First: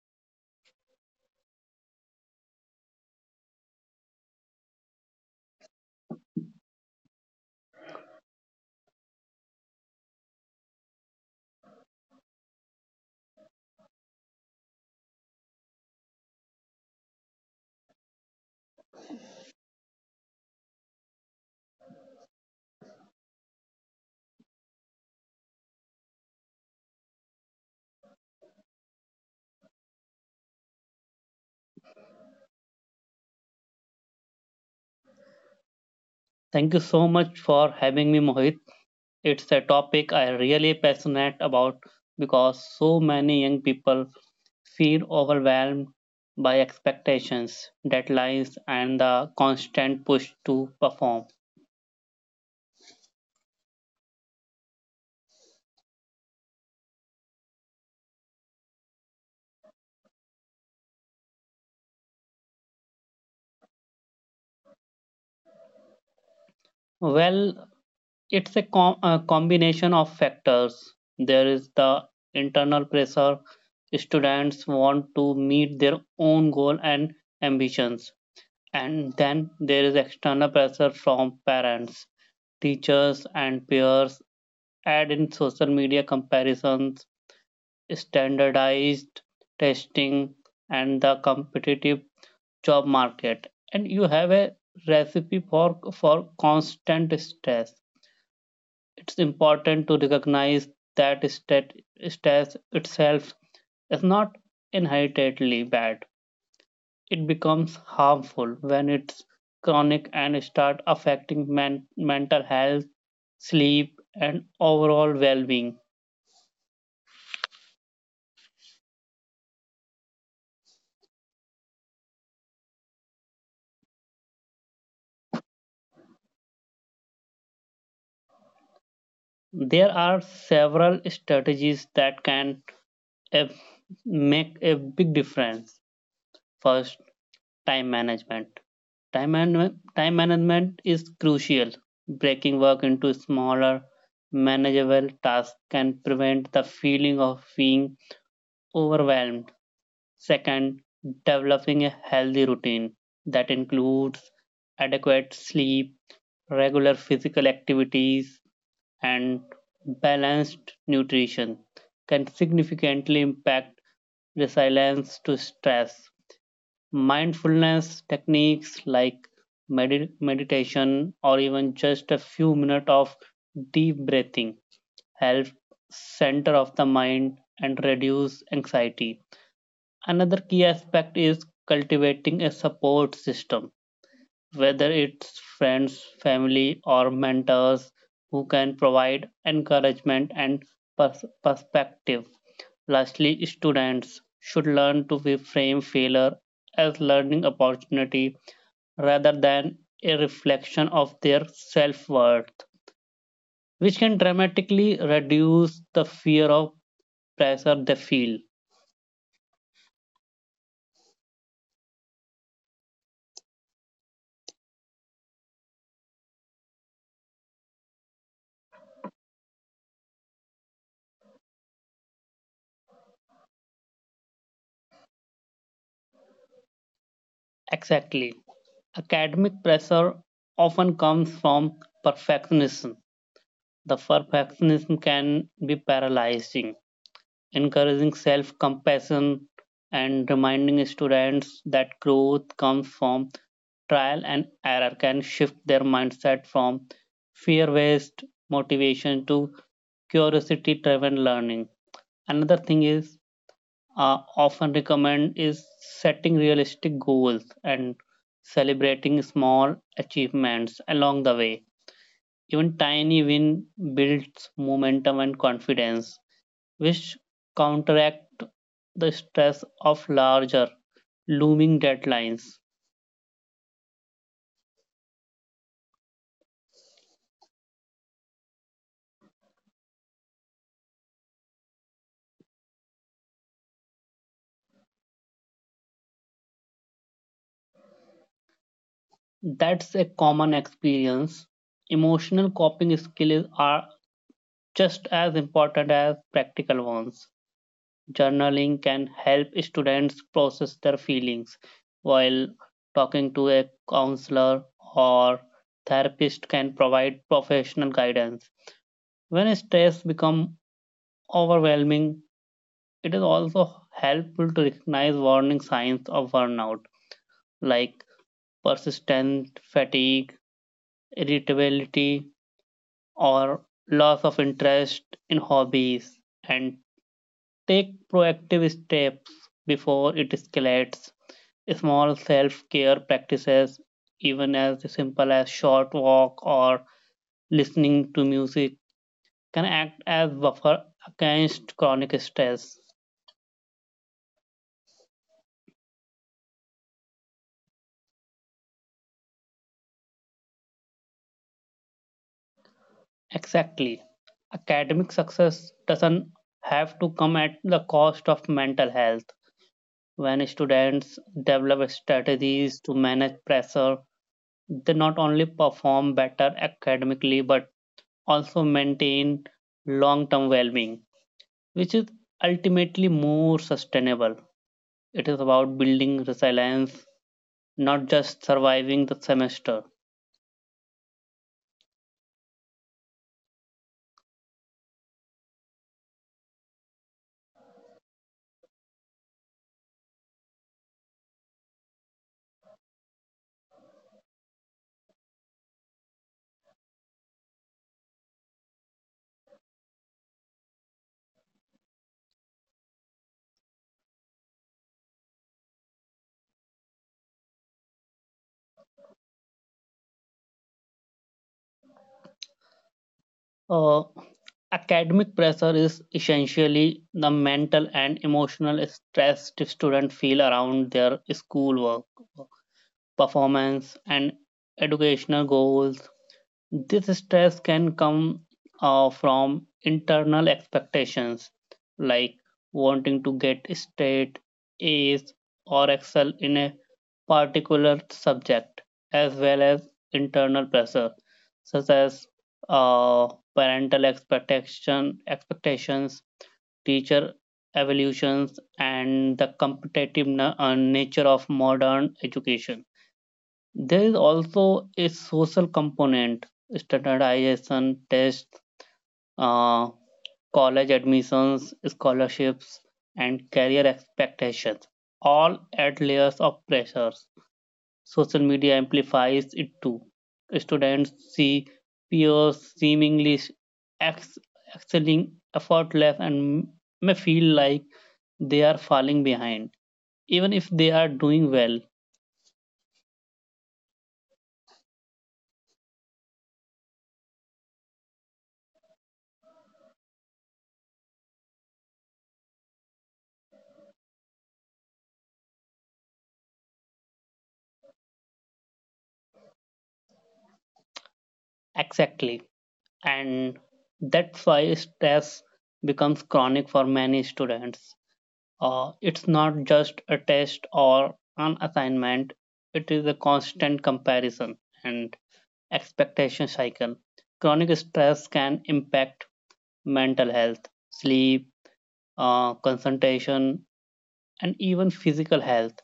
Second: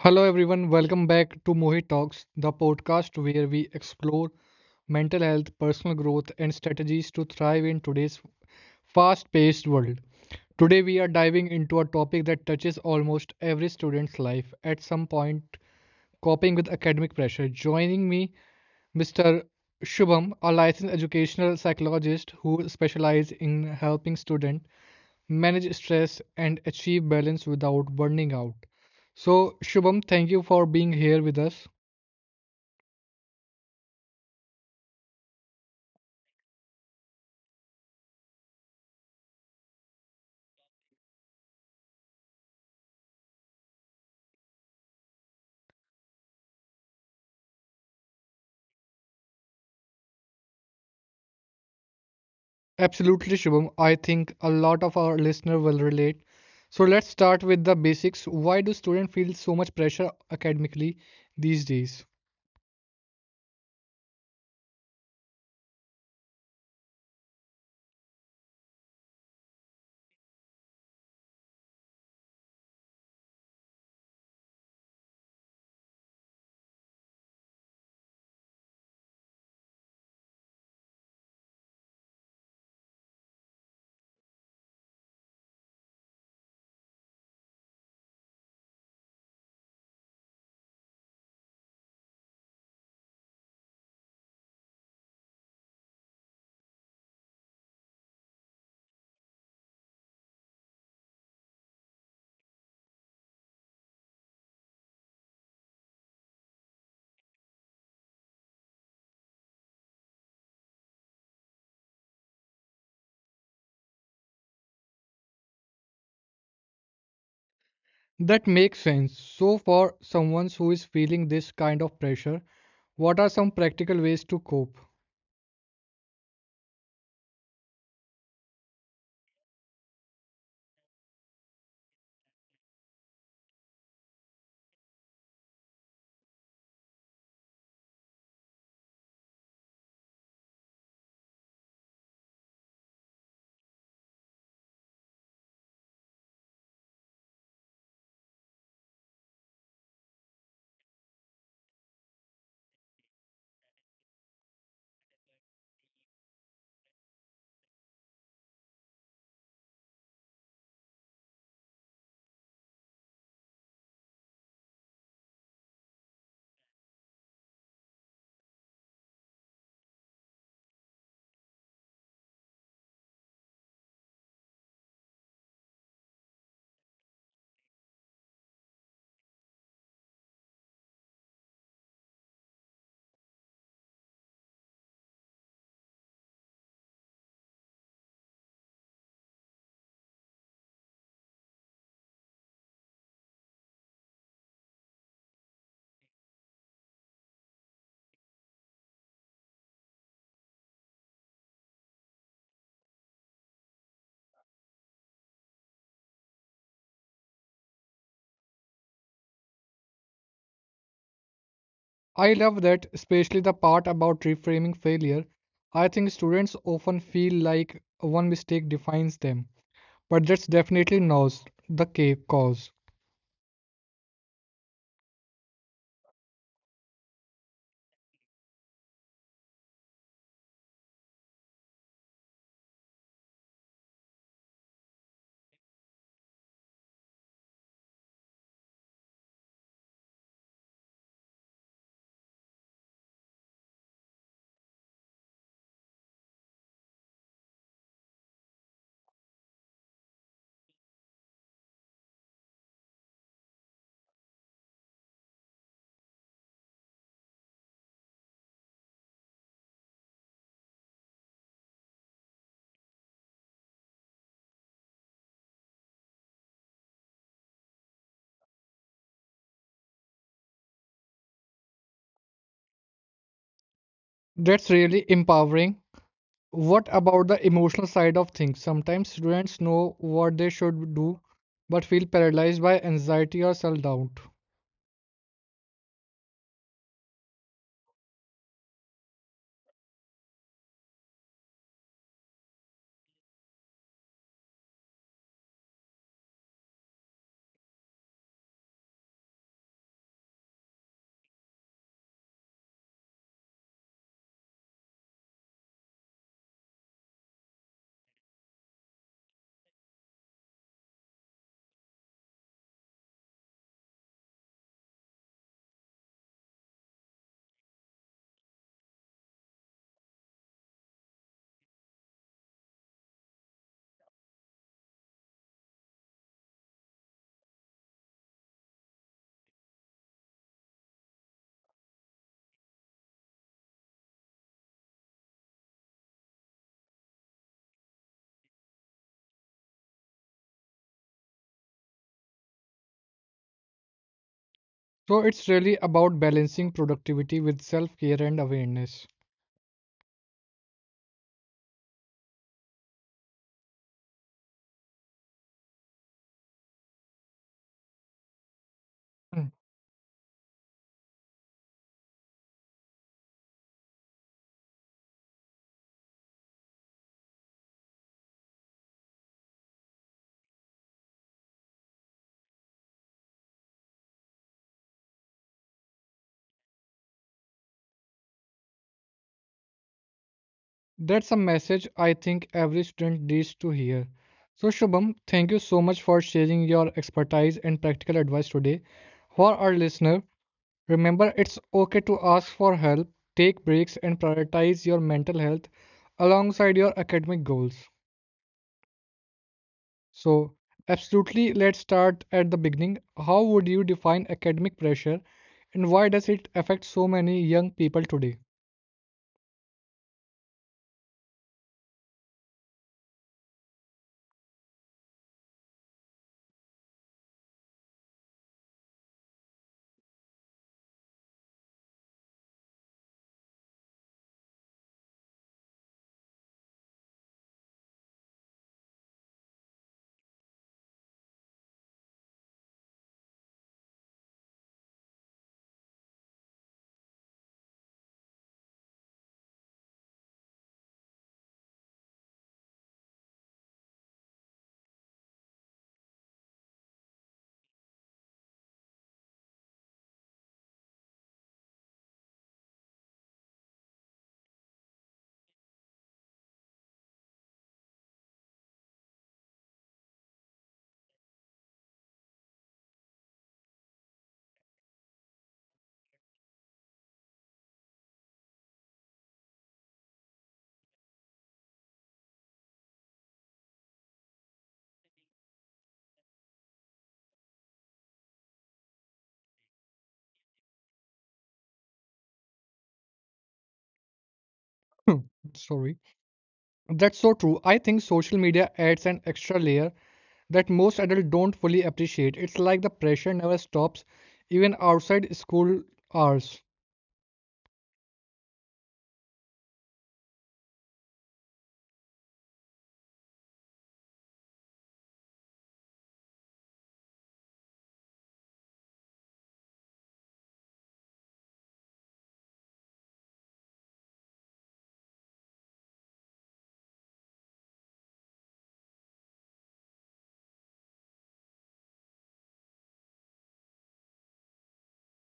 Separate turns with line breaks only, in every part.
Hello, everyone. Welcome back to Mohit Talks, the podcast where we explore mental health, personal growth, and strategies to thrive in today's fast paced world. Today, we are diving into a topic that touches almost every student's life at some point: coping with academic pressure. Joining me, Mr. Shubham, a licensed educational psychologist who specializes in helping students manage stress and achieve balance without burning out. So, Shubham, thank you for being here with us.
Thank you so much for having me, Mohit. It's a topic I really passionate about because so many young people feel overwhelmed by expectations, deadlines, and the constant push to perform.
Absolutely, Shubham. I think a lot of our listener will relate. So, let's start with the basics. Why do students feel so much pressure academically these days?
Well, it's a combination of factors. There is the internal pressure. Students want to meet their own goal and ambitions. And then there is external pressure from parents, teachers, and peers. Add in social media comparisons, standardized testing, and the competitive job market. And you have a recipe for constant stress. It's important to recognize that stat, stress itself is not inherently bad. It becomes harmful when it's chronic and start affecting mental health, sleep and overall well-being.
That makes sense. So, for someone who is feeling this kind of pressure, what are some practical ways to cope?
There are several strategies that can uh, make a big difference. First, time management. Time management is crucial. Breaking work into smaller manageable tasks can prevent the feeling of being overwhelmed. Second, developing a healthy routine that includes adequate sleep, regular physical activities, and balanced nutrition can significantly impact resilience to stress. Mindfulness techniques like meditation or even just a few minutes of deep breathing help center of the mind and reduce anxiety. Another key aspect is cultivating a support system, whether it's friends, family, or mentors who can provide encouragement and perspective. Lastly, students should learn to reframe failure as learning opportunity rather than a reflection of their self-worth, which can dramatically reduce the fear of pressure they feel.
I love that, especially the part about reframing failure. I think students often feel like one mistake defines them, but that's definitely not the cause.
Exactly. Academic pressure often comes from perfectionism. The perfectionism can be paralyzing, encouraging self compassion and reminding students that growth comes from trial and error can shift their mindset from fear based motivation to curiosity driven learning. Another thing is often recommend is setting realistic goals and celebrating small achievements along the way. Even tiny win builds momentum and confidence, which counteract the stress of larger looming deadlines.
That's really empowering. What about the emotional side of things? Sometimes students know what they should do, but feel paralyzed by anxiety or self doubt.
That's a common experience. Emotional coping skills are just as important as practical ones. Journaling can help students process their feelings while talking to a counselor or therapist can provide professional guidance when stress becomes overwhelming. It is also helpful to recognize warning signs of burnout like persistent fatigue, irritability, or loss of interest in hobbies and take proactive steps before it escalates. Small self care practices, even as simple as short walk or listening to music, can act as buffer against chronic stress.
So it's really about balancing productivity with self care and awareness.
Exactly. Academic success doesn't have to come at the cost of mental health. When students develop strategies to manage pressure, they not only perform better academically but also maintain long term well being, which is ultimately more sustainable. It is about building resilience, not just surviving the semester.
That's a message I think every student needs to hear. So, Shubham, thank you so much for sharing your expertise and practical advice today. For our listener, remember it's okay to ask for help, take breaks, and prioritize your mental health alongside your academic goals. So, absolutely, let's start at the beginning. How would you define academic pressure, and why does it affect so many young people today?
Uh, academic pressure is essentially the mental and emotional stress students feel around their schoolwork, performance, and educational goals. This stress can come from internal expectations like wanting to get straight A's or excel in a particular subject as well as internal pressure such as uh, parental expectations, teacher evolutions and the competitive nature of modern education. There is also a social component: standardization tests, uh, college admissions, scholarships and career expectations all add layers of pressures. Social media amplifies it too. Students see peers seemingly ex- excelling effortless and may feel like they are falling behind, even if they are doing well.
Sorry. That's so true. I think social media adds an extra layer that most adults don't fully appreciate. It's like the pressure never stops, even outside school hours.
Exactly. And that's why stress becomes chronic for many students. It's not just a test or an assignment, it is a constant comparison. And expectation cycle. Chronic stress can impact mental health, sleep, concentration, and even physical health,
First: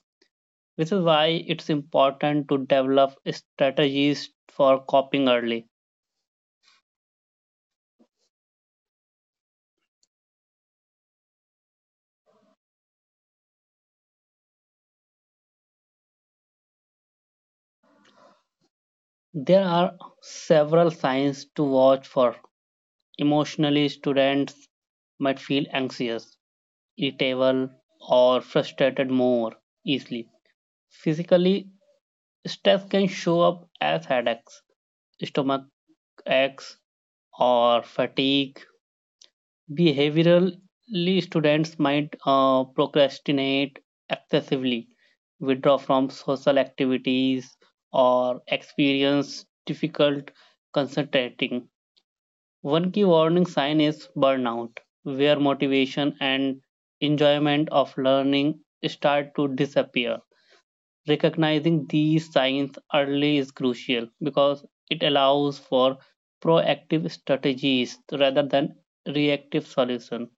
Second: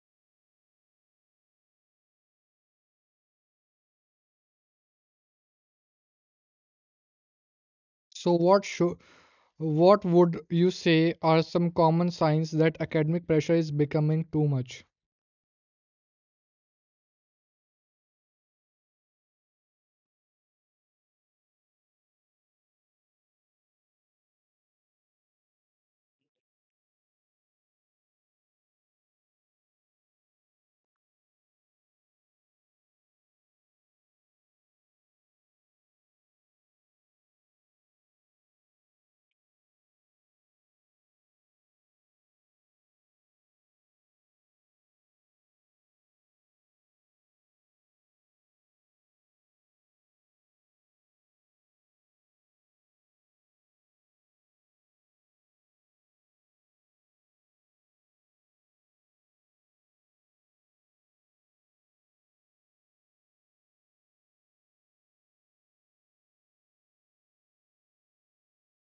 which is why it's important to develop strategies for coping early.
So, what would you say are some common signs that academic pressure is becoming too much?
There are several signs to watch for. Emotionally, students might feel anxious, irritable, or frustrated more easily. Physically, stress can show up as headaches, stomach aches, or fatigue. Behaviorally, students might procrastinate excessively, withdraw from social activities, or experience difficult concentrating. One key warning sign is burnout, where motivation and enjoyment of learning start to disappear. Recognizing these signs early is crucial because it allows for proactive strategies rather than reactive solutions.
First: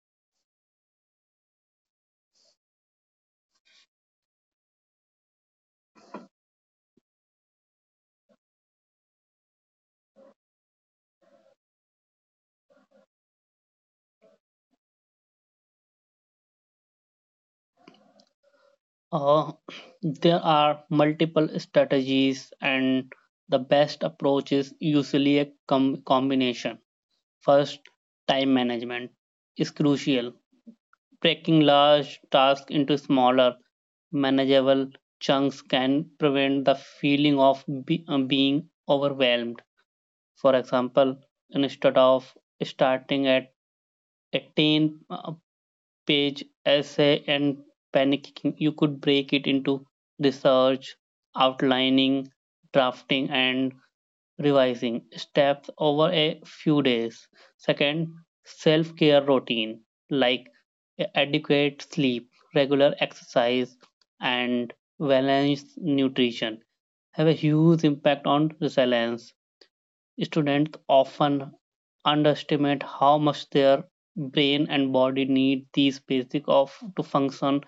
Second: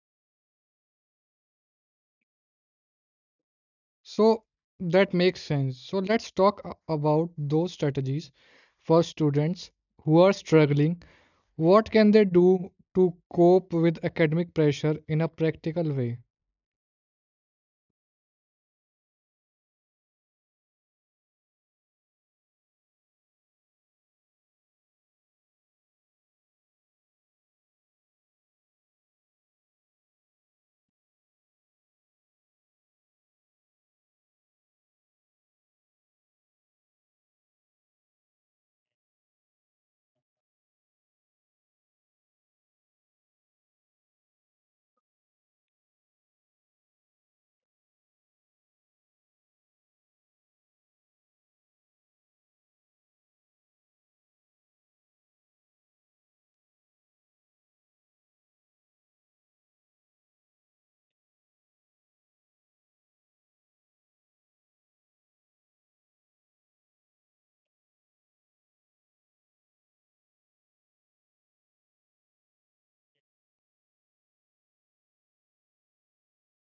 So, that makes sense. So, let's talk about those strategies for students who are struggling. What can they do to cope with academic pressure in a practical way?
Uh, there are multiple strategies and the best approach is usually a combination. First, time management is crucial. Breaking large tasks into smaller, manageable chunks can prevent the feeling of being overwhelmed. For example, instead of starting at a 10 page essay and panicking, you could break it into research, outlining, drafting, and revising steps over a few days. Second, self care routine like adequate sleep, regular exercise, and balanced nutrition have a huge impact on resilience. Students often underestimate how much their brain and body need these basic of to function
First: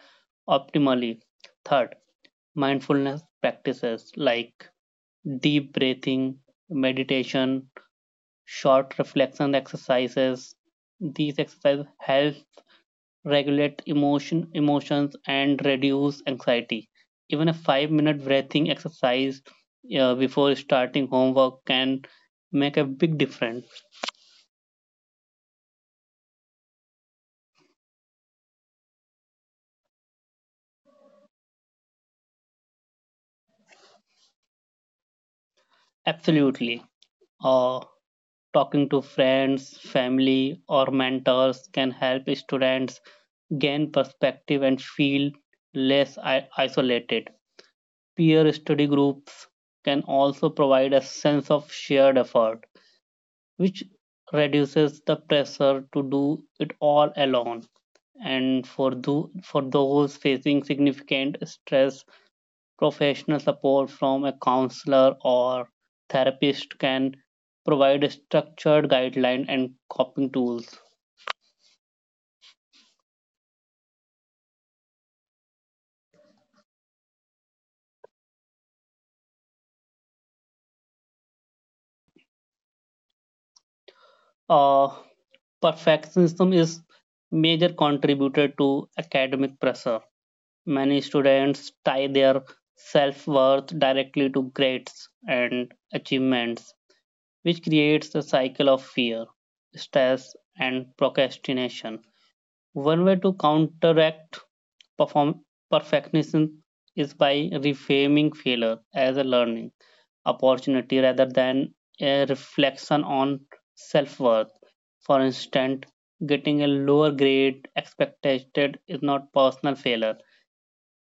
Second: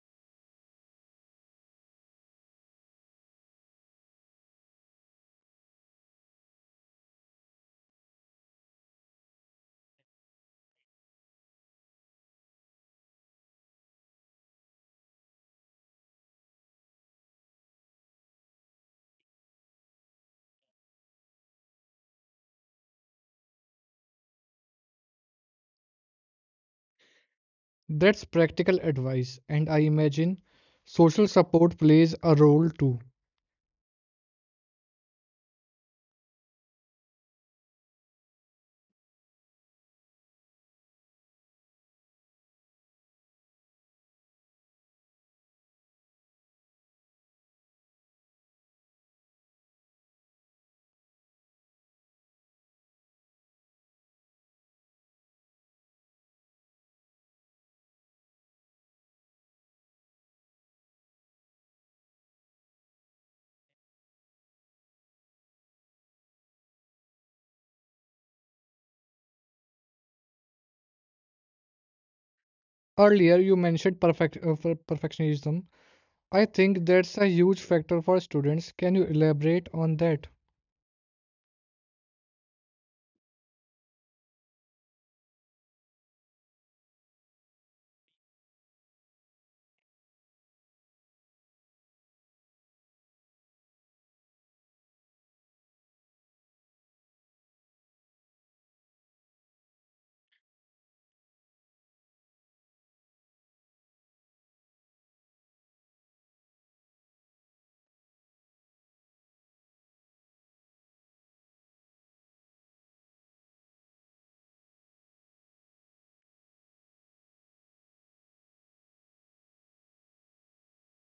optimally. Third, mindfulness practices like deep breathing, meditation, short reflection exercises. These exercises help regulate emotions and reduce anxiety. Even a 5-minute breathing exercise before starting homework can make a big difference.
That's practical advice, and I imagine social support plays a role too.
Absolutely. Uh, Talking to friends, family, or mentors can help students gain perspective and feel less isolated. Peer study groups can also provide a sense of shared effort, which reduces the pressure to do it all alone. And for those facing significant stress, professional support from a counselor or therapist can provide a structured guideline and coping tools.
Earlier, you mentioned perfectionism. I think that's a huge factor for students. Can you elaborate on that?
Uh, Perfectionism is major contributor to academic pressure. Many students tie their self-worth directly to grades and achievements, which creates a cycle of fear, stress, and procrastination. One way to counteract Perform- perfectionism is by reframing failure as a learning opportunity rather than a reflection on self worth. For instance, getting a lower grade expected is not personal failure.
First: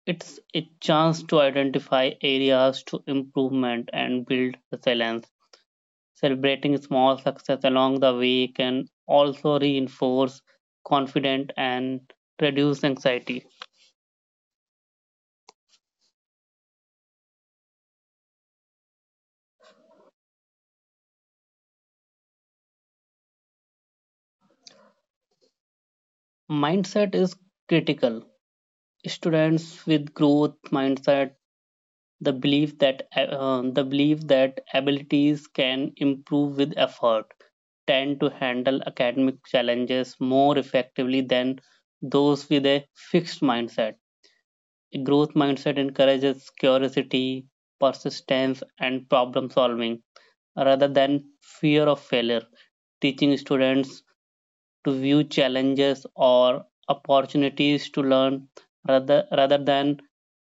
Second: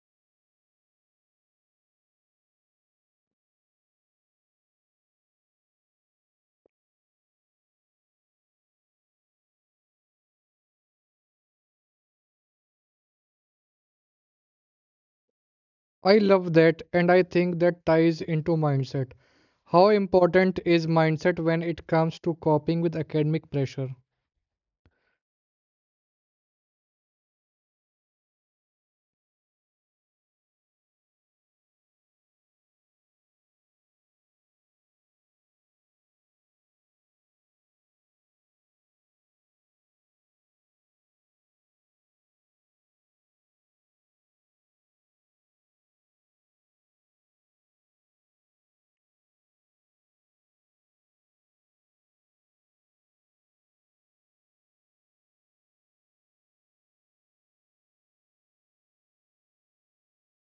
It's a chance to identify areas to improvement and build resilience. Celebrating small success along the way can also reinforce confidence and reduce anxiety.
I love that, and I think that ties into mindset. How important is mindset when it comes to coping with academic pressure?
Mindset is critical. Students with growth mindset, the belief that the belief that abilities can improve with effort, tend to handle academic challenges more effectively than those with a fixed mindset. A growth mindset encourages curiosity, persistence and problem solving rather than fear of failure. Teaching students to view challenges or opportunities to learn rather than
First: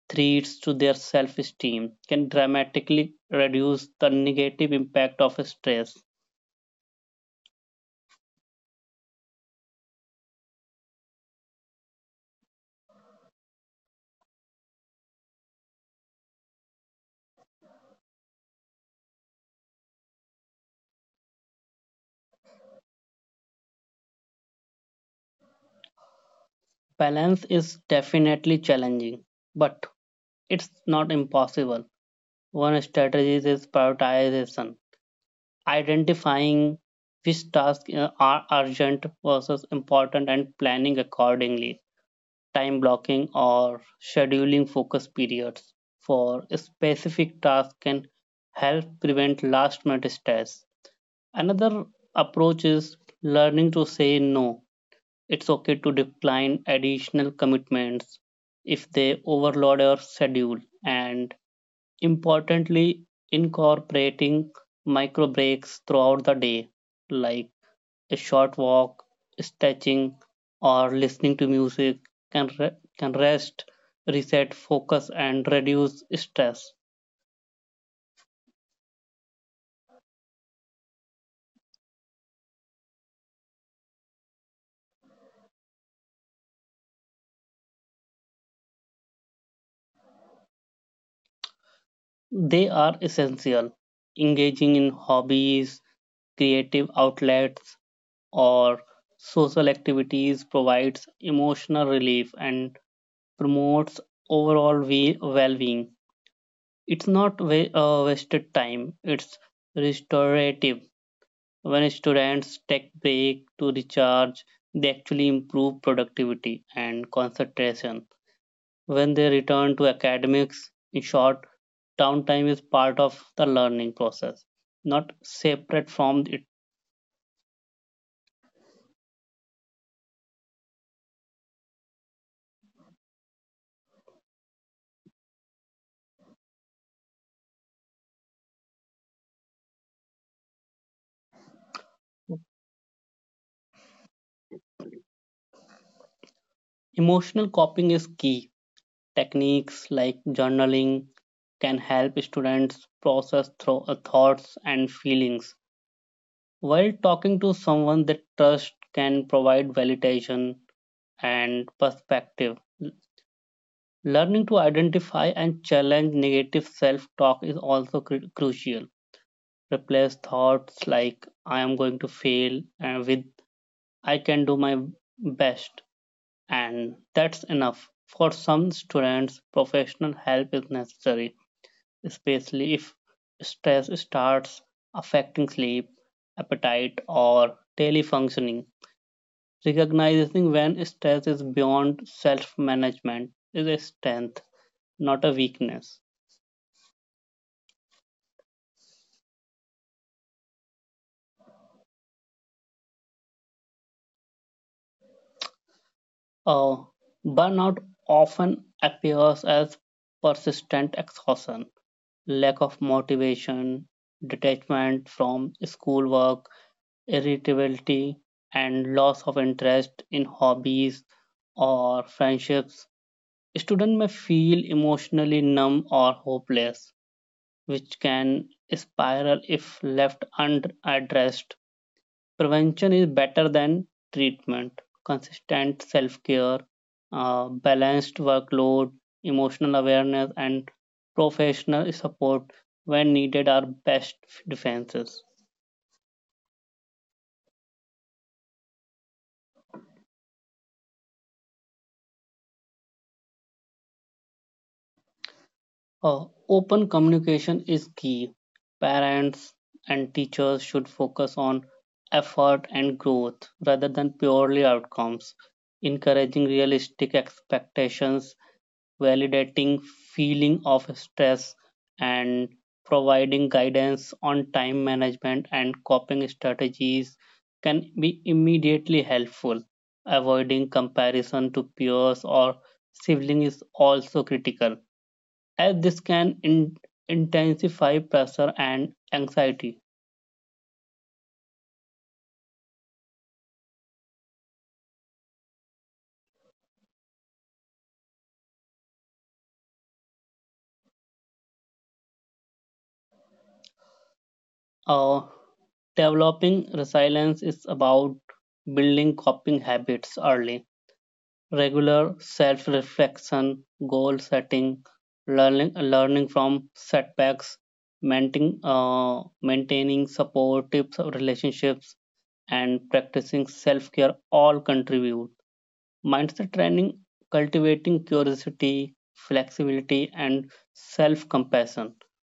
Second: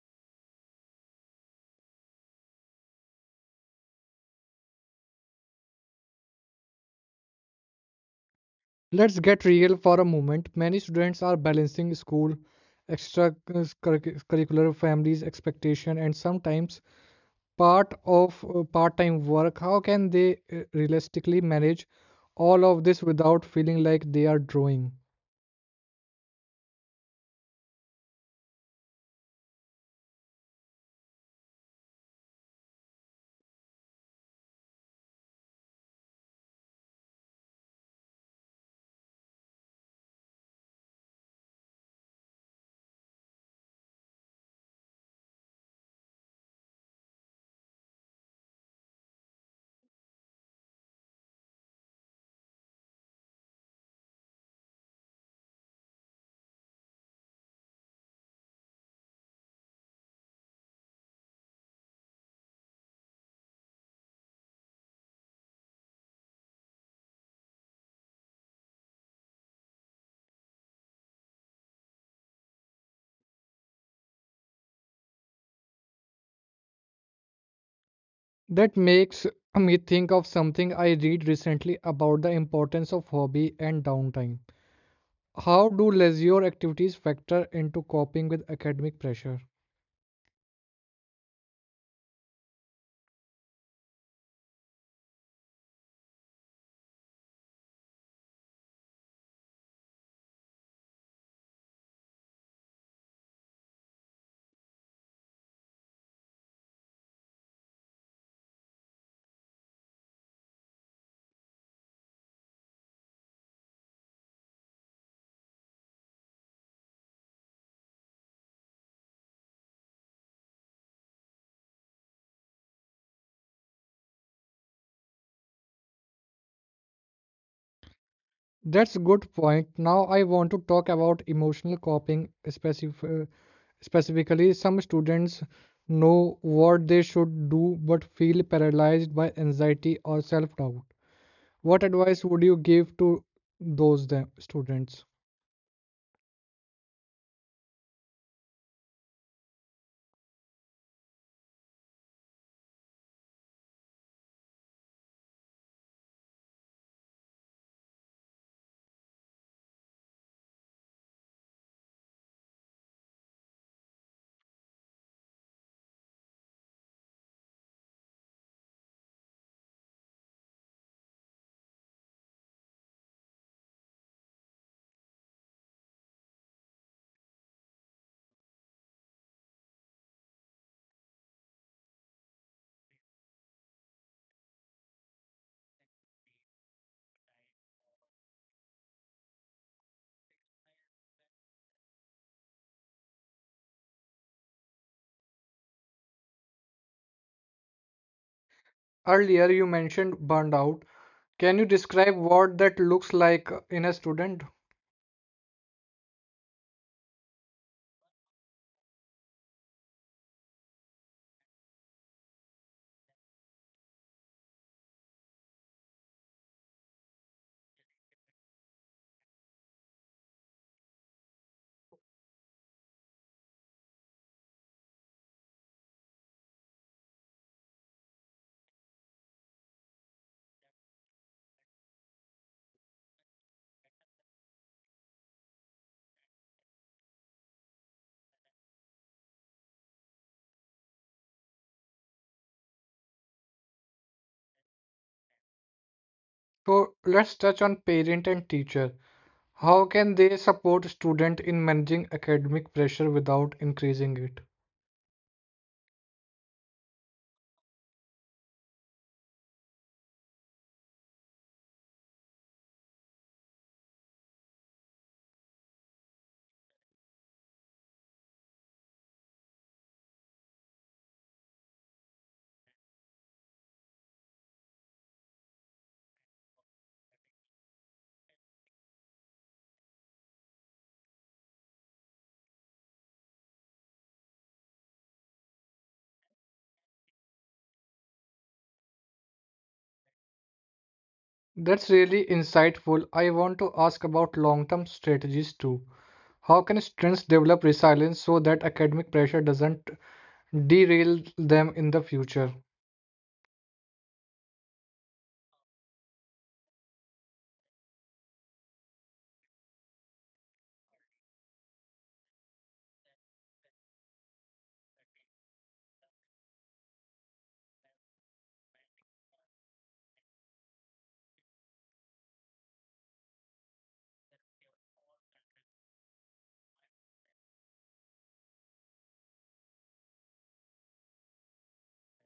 threats to their self esteem can dramatically reduce the negative impact of stress.
Let's get real for a moment. Many students are balancing school, extracurricular, families' expectation, and sometimes part-time work. How can they realistically manage all of this without feeling like they are drawing?
Balance is definitely challenging, but it's not impossible. One strategy is prioritization, identifying which tasks are urgent versus important and planning accordingly. Time blocking or scheduling focus periods for specific tasks can help prevent last minute stress. Another approach is learning to say no. It's okay to decline additional commitments if they overload your schedule, and importantly, incorporating micro breaks throughout the day, like a short walk, stretching, or listening to music, can, rest, reset, focus, and reduce stress.
That makes me think of something I read recently about the importance of hobby and downtime. How do leisure activities factor into coping with academic pressure?
They are essential. Engaging in hobbies, creative outlets, or social activities provides emotional relief and promotes overall well-being. It's not wasted time, it's restorative. When students take break to recharge, they actually improve productivity and concentration when they return to academics. In short, downtime is part of the learning process, not separate from it.
That's a good point. Now I want to talk about emotional coping specifically. Some students know what they should do but feel paralyzed by anxiety or self-doubt. What advice would you give to those students?
Emotional coping is key. Techniques like journaling can help students process thoughts and feelings, while talking to someone they trust can provide validation and perspective. Learning to identify and challenge negative self talk is also crucial. Replace thoughts like I am going to fail with I can do my best, and that's enough. For some students, professional help is necessary, especially if stress starts affecting sleep, appetite, or daily functioning. Recognizing when stress is beyond self management is a strength, not a weakness.
Earlier you mentioned burnout. Can you describe what that looks like in a student?
Uh, burnout often appears as persistent exhaustion, lack of motivation, detachment from schoolwork, irritability, and loss of interest in hobbies or friendships. Students may feel emotionally numb or hopeless, which can spiral if left unaddressed. Prevention is better than treatment. Consistent self care, balanced workload, emotional awareness, and professional support when needed are best defenses.
So let's touch on parent and teacher. How can they support student in managing academic pressure without increasing it?
Open communication is key. Parents and teachers should focus on effort and growth rather than purely outcomes. Encouraging realistic expectations, validating feeling of stress and providing guidance on time management and coping strategies can be immediately helpful. Avoiding comparison to peers or siblings is also critical, as this can intensify pressure and anxiety.
That's really insightful. I want to ask about long term strategies too. How can students develop resilience so that academic pressure doesn't derail them in the future?
Uh, developing resilience is about building coping habits early. Regular self-reflection, goal setting, learning from setbacks, maintaining supportive relationships, and practicing self-care all contribute. Mindset training, cultivating curiosity, flexibility, and self compassion,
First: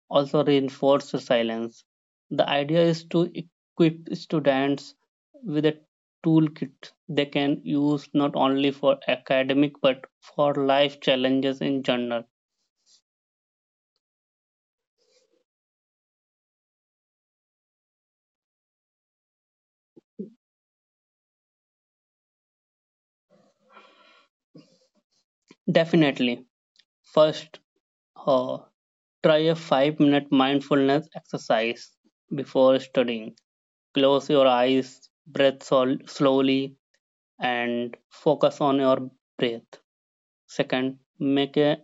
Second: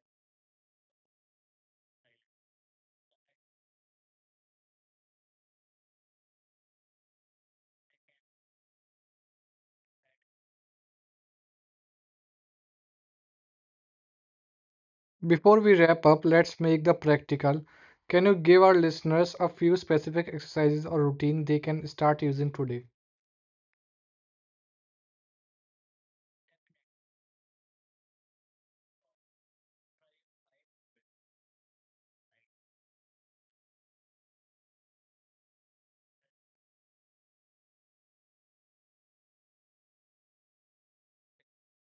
also reinforces silence. The idea is to equip students with a toolkit they can use not only for academic but for life challenges in general.
Before we wrap up, let's make the practical. Can you give our listeners a few specific exercises or routine they can start using today?
Definitely. First, uh, try a 5-minute mindfulness exercise before studying. Close your eyes, slowly, and focus on your breath. Second, make a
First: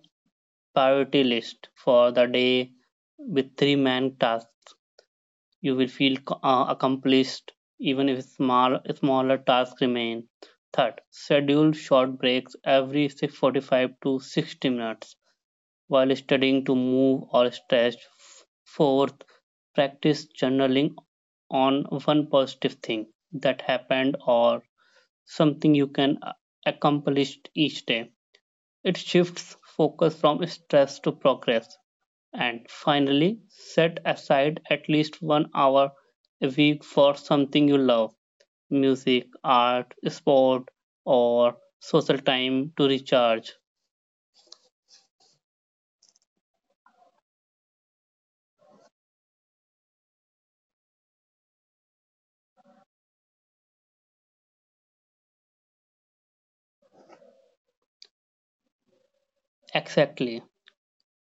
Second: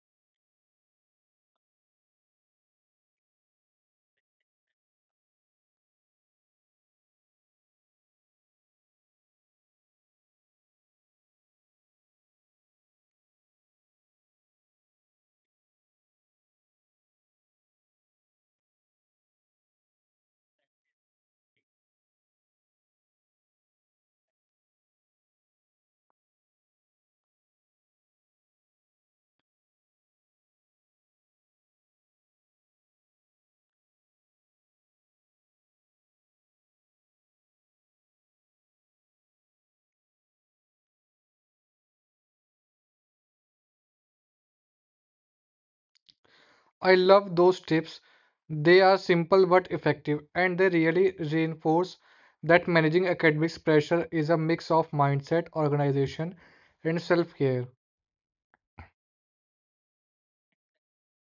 priority list for the day with 3 main tasks. You will feel accomplished even if smaller tasks remain. Third, schedule short breaks every 45 to 60 minutes while studying to move or stretch. Fourth, practice journaling on one positive thing that happened or something you can accomplish each day. It shifts focus from stress to progress. And finally, set aside at least 1 hour a week for something you love: music, art, sport, or social time to recharge.
I love those tips. They are simple but effective, and they really reinforce that managing academic pressure is a mix of mindset, organization, and self care.
Exactly.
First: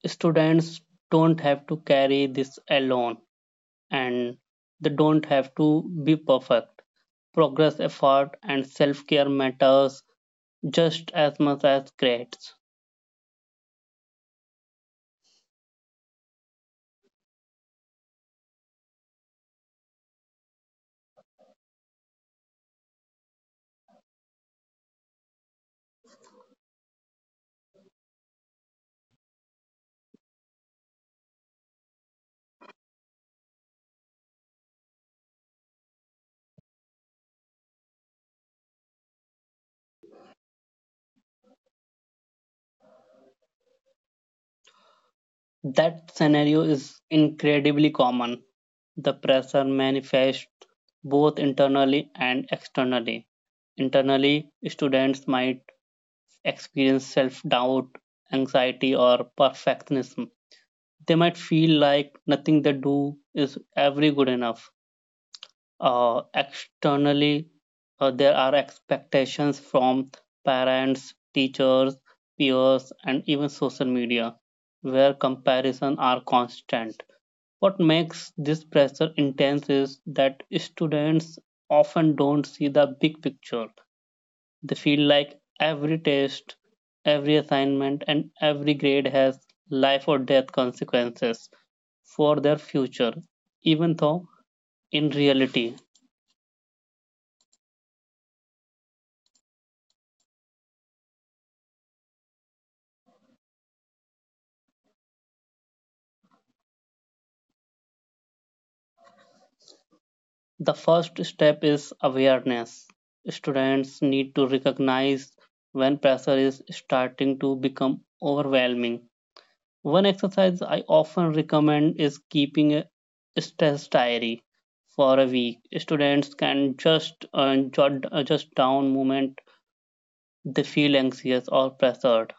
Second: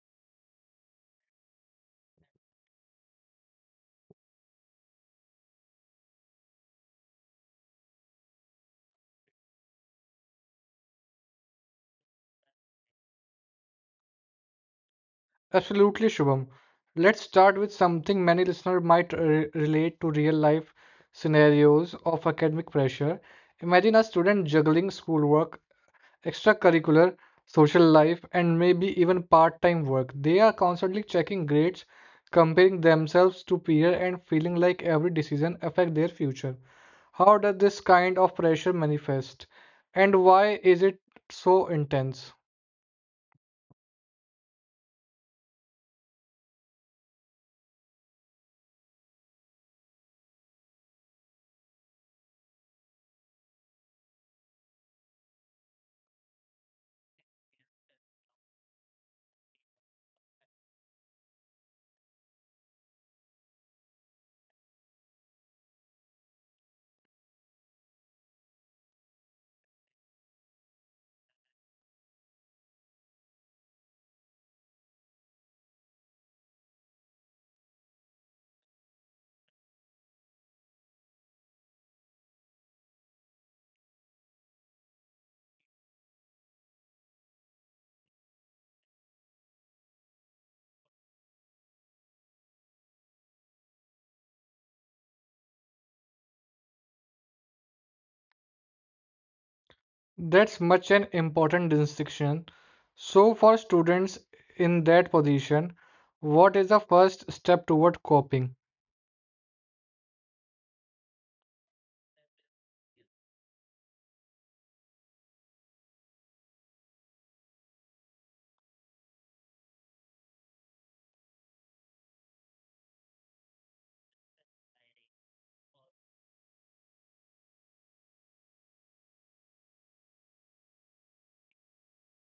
Students don't have to carry this alone, and they don't have to be perfect. Progress, effort, and self care matters just as much as crates.
Absolutely, Shubham. Let's start with something many listeners might relate to: real life scenarios of academic pressure. Imagine a student juggling schoolwork, extracurricular, social life, and maybe even part-time work. They are constantly checking grades, comparing themselves to peers, and feeling like every decision affects their future. How does this kind of pressure manifest, and why is it so intense?
That scenario is incredibly common. The pressure manifests both internally and externally. Internally, students might experience self doubt, anxiety, or perfectionism. They might feel like nothing they do is ever good enough. Externally, there are expectations from parents, teachers, peers, and even social media where comparison are constant. What makes this pressure intense is that students often don't see the big picture. They feel like every test, every assignment, and every grade has life or death consequences for their future, even though in reality.
That's much an important distinction. So, for students in that position, what is the first step toward coping?
The first step is awareness. Students need to recognize when pressure is starting to become overwhelming. One exercise I often recommend is keeping a stress diary for a week. Students can just jot just down moment they feel anxious or pressured,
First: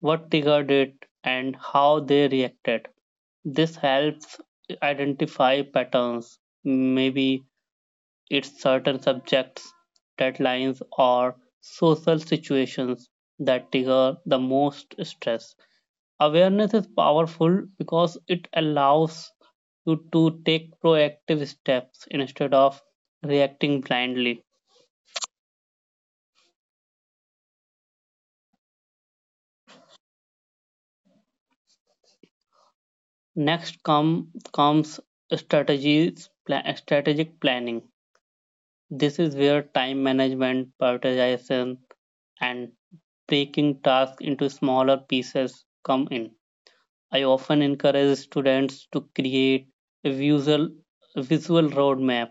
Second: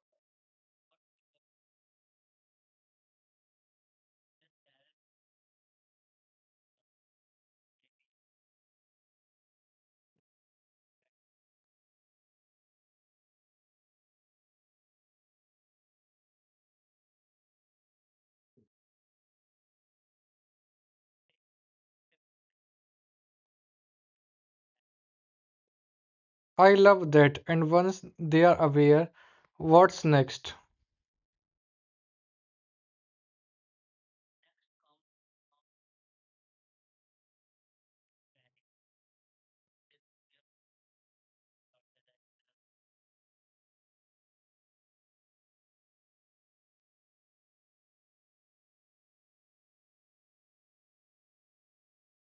what triggered it, and how they reacted. This helps identify patterns. Maybe it's certain subjects, deadlines, or social situations that trigger the most stress. Awareness is powerful because it allows you to take proactive steps instead of reacting blindly.
I love that. And once they are aware, what's next?
Next comes strategies, strategic planning. This is where time management, prioritization, and breaking tasks into smaller pieces come in. I often encourage students to create a visual, a visual roadmap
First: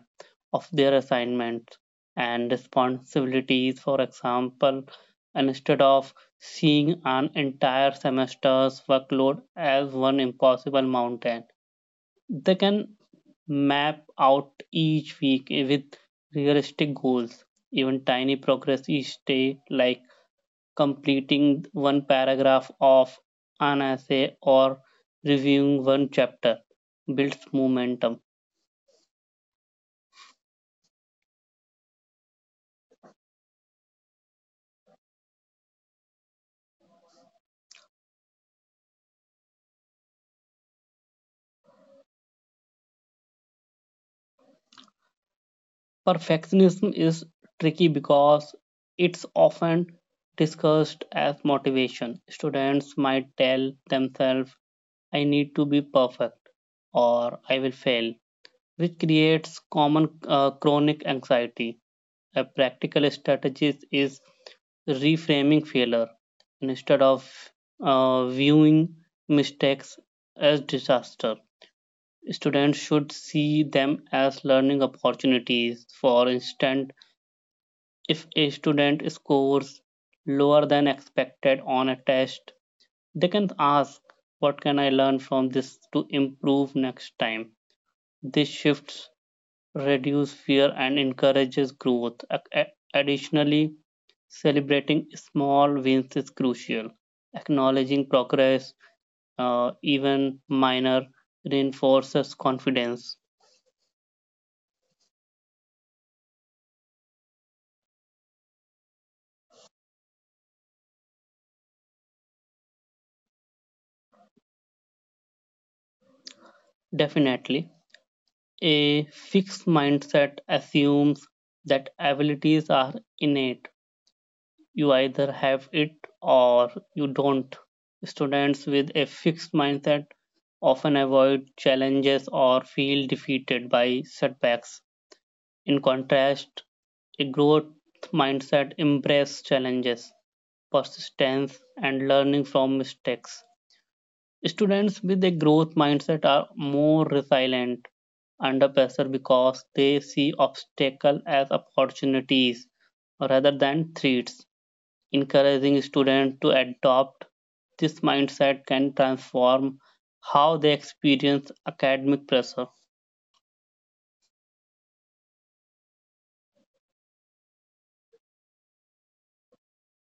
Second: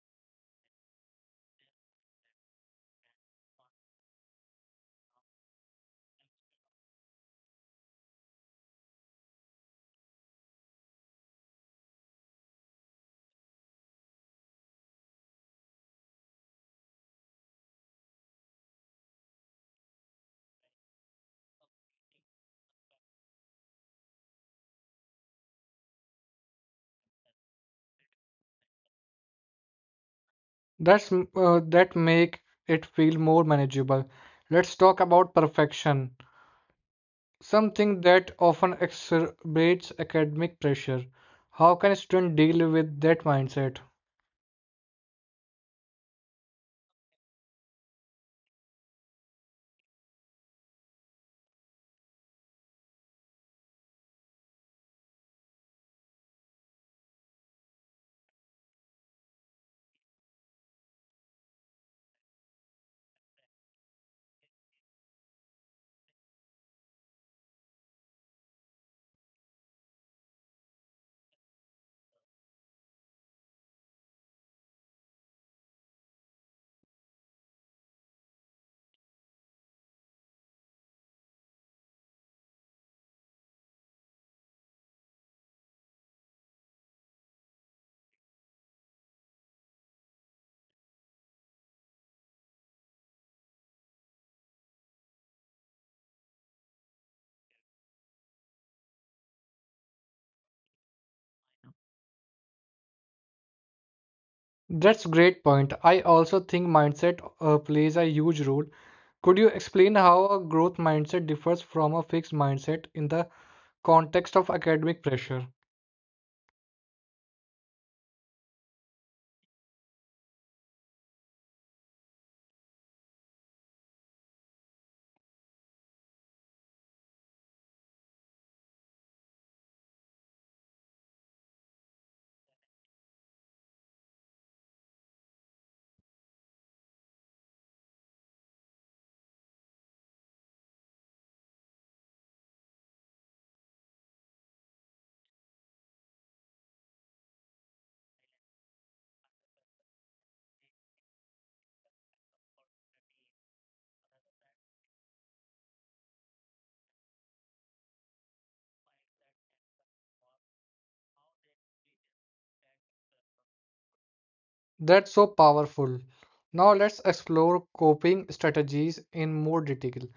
of their assignments and responsibilities. For example, instead of seeing an entire semester's workload as one impossible mountain, they can map out each week with realistic goals. Even tiny progress each day, like completing one paragraph of an essay or reviewing one chapter, builds momentum.
That make it feel more manageable. Let's talk about perfection, something that often exacerbates academic pressure. How can a student deal with that mindset?
Perfectionism is tricky because it's often discussed as motivation. Students might tell themselves, "I need to be perfect or I will fail," which creates common chronic anxiety. A practical strategy is reframing failure instead of viewing mistakes as disaster. Students should see them as learning opportunities. For instance, if a student scores lower than expected on a test, they can ask, "What can I learn from this to improve next time?" This shifts reduce fear and encourages growth. Additionally, celebrating small wins is crucial. Acknowledging progress, even minor, reinforces confidence.
That's great point. I also think mindset plays a huge role. Could you explain how a growth mindset differs from a fixed mindset in the context of academic pressure?
Definitely, a fixed mindset assumes that abilities are innate. You either have it or you don't. Students with a fixed mindset often avoid challenges or feel defeated by setbacks. In contrast, a growth mindset embraces challenges, persistence, and learning from mistakes. Students with a growth mindset are more resilient under pressure because they see obstacles as opportunities rather than threats. Encouraging students to adopt this mindset can transform how they experience academic pressure.
That's so powerful. Now let's explore coping strategies in more detail.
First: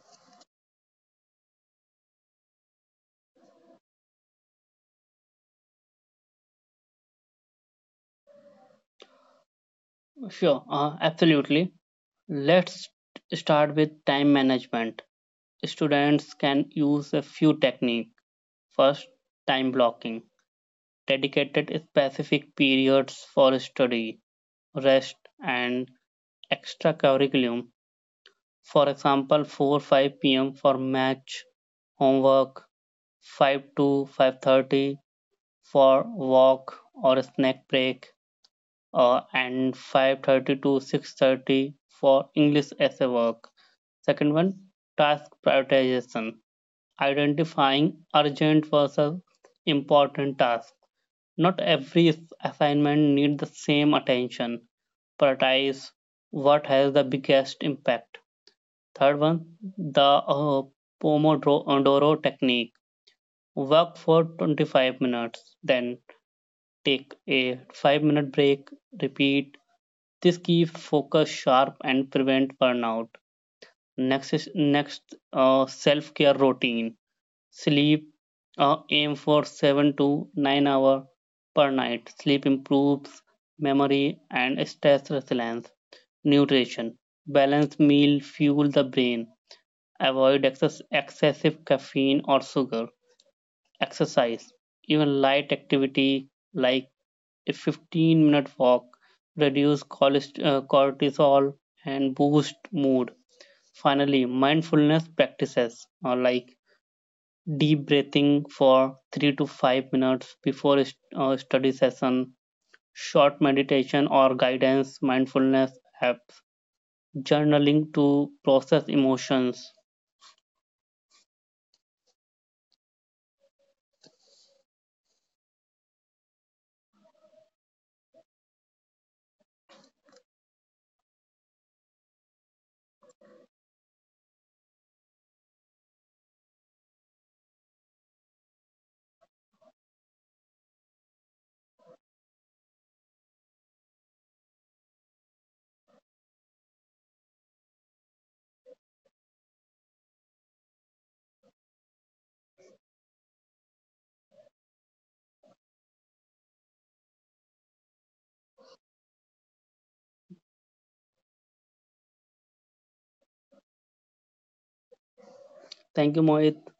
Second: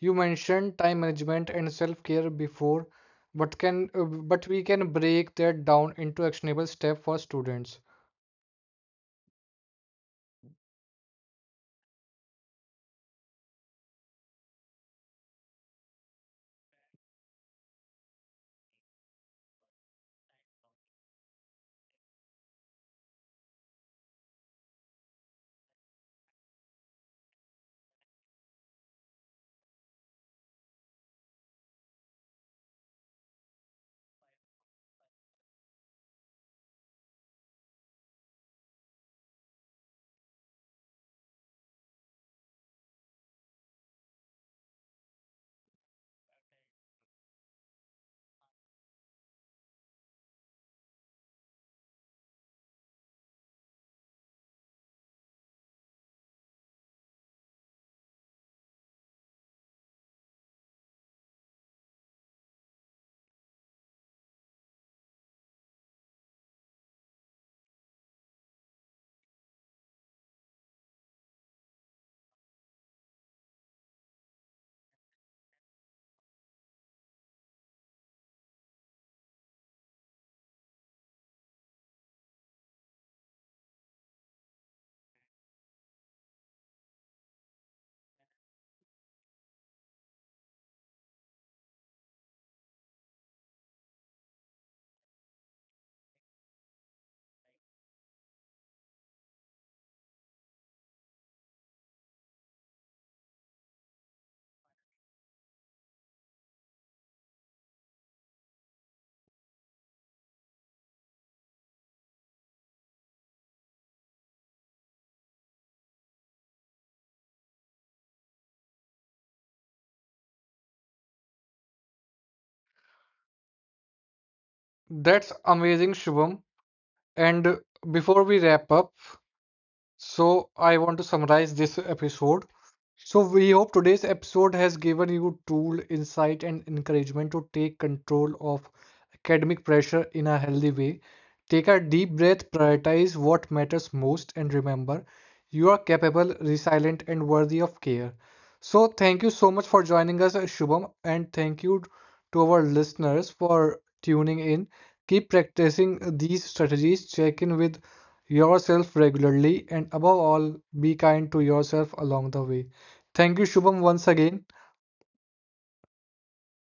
You mentioned time management and self-care before, but can but we can break that down into actionable steps for students.
Sure, absolutely. Let's start with time management. Students can use a few techniques. First, time blocking, dedicated specific periods for study, rest, and extra curriculum. For example, 4 to 5 p.m. for match, homework, 5 to 5:30 for walk or snack break, and 5:30 to 6:30 for English essay work. Second one, task prioritization, identifying urgent versus important tasks. Not every assignment needs the same attention. Prioritize what has the biggest impact. Third one, the uh, Pomodoro technique. Work for 25 minutes, then take a 5-minute break, repeat. This keeps focus sharp and prevent burnout. Next, self-care routine. Sleep, aim for 7 to 9 hour per night. Sleep improves memory and stress resilience. Nutrition, balanced meal fuel the brain. Avoid excessive caffeine or sugar. Exercise, even light activity like a 15-minute walk, reduce cortisol, and boost mood. Finally, mindfulness practices like deep breathing for 3 to 5 minutes before a study session, short meditation or guidance mindfulness apps, journaling to process emotions.
That's amazing, Shubham. And Before we wrap up, I want to summarize this episode. So, we hope today's episode has given you tool, insight, and encouragement to take control of academic pressure in a healthy way. Take a deep breath, prioritize what matters most, and remember you are capable, resilient, and worthy of care. So, thank you so much for joining us, Shubham, and thank you to our listeners for tuning in. Keep practicing these strategies, check in with yourself regularly, and above all, be kind to yourself along the way. Thank you, Shubham, once again.
Thank you, Mohit.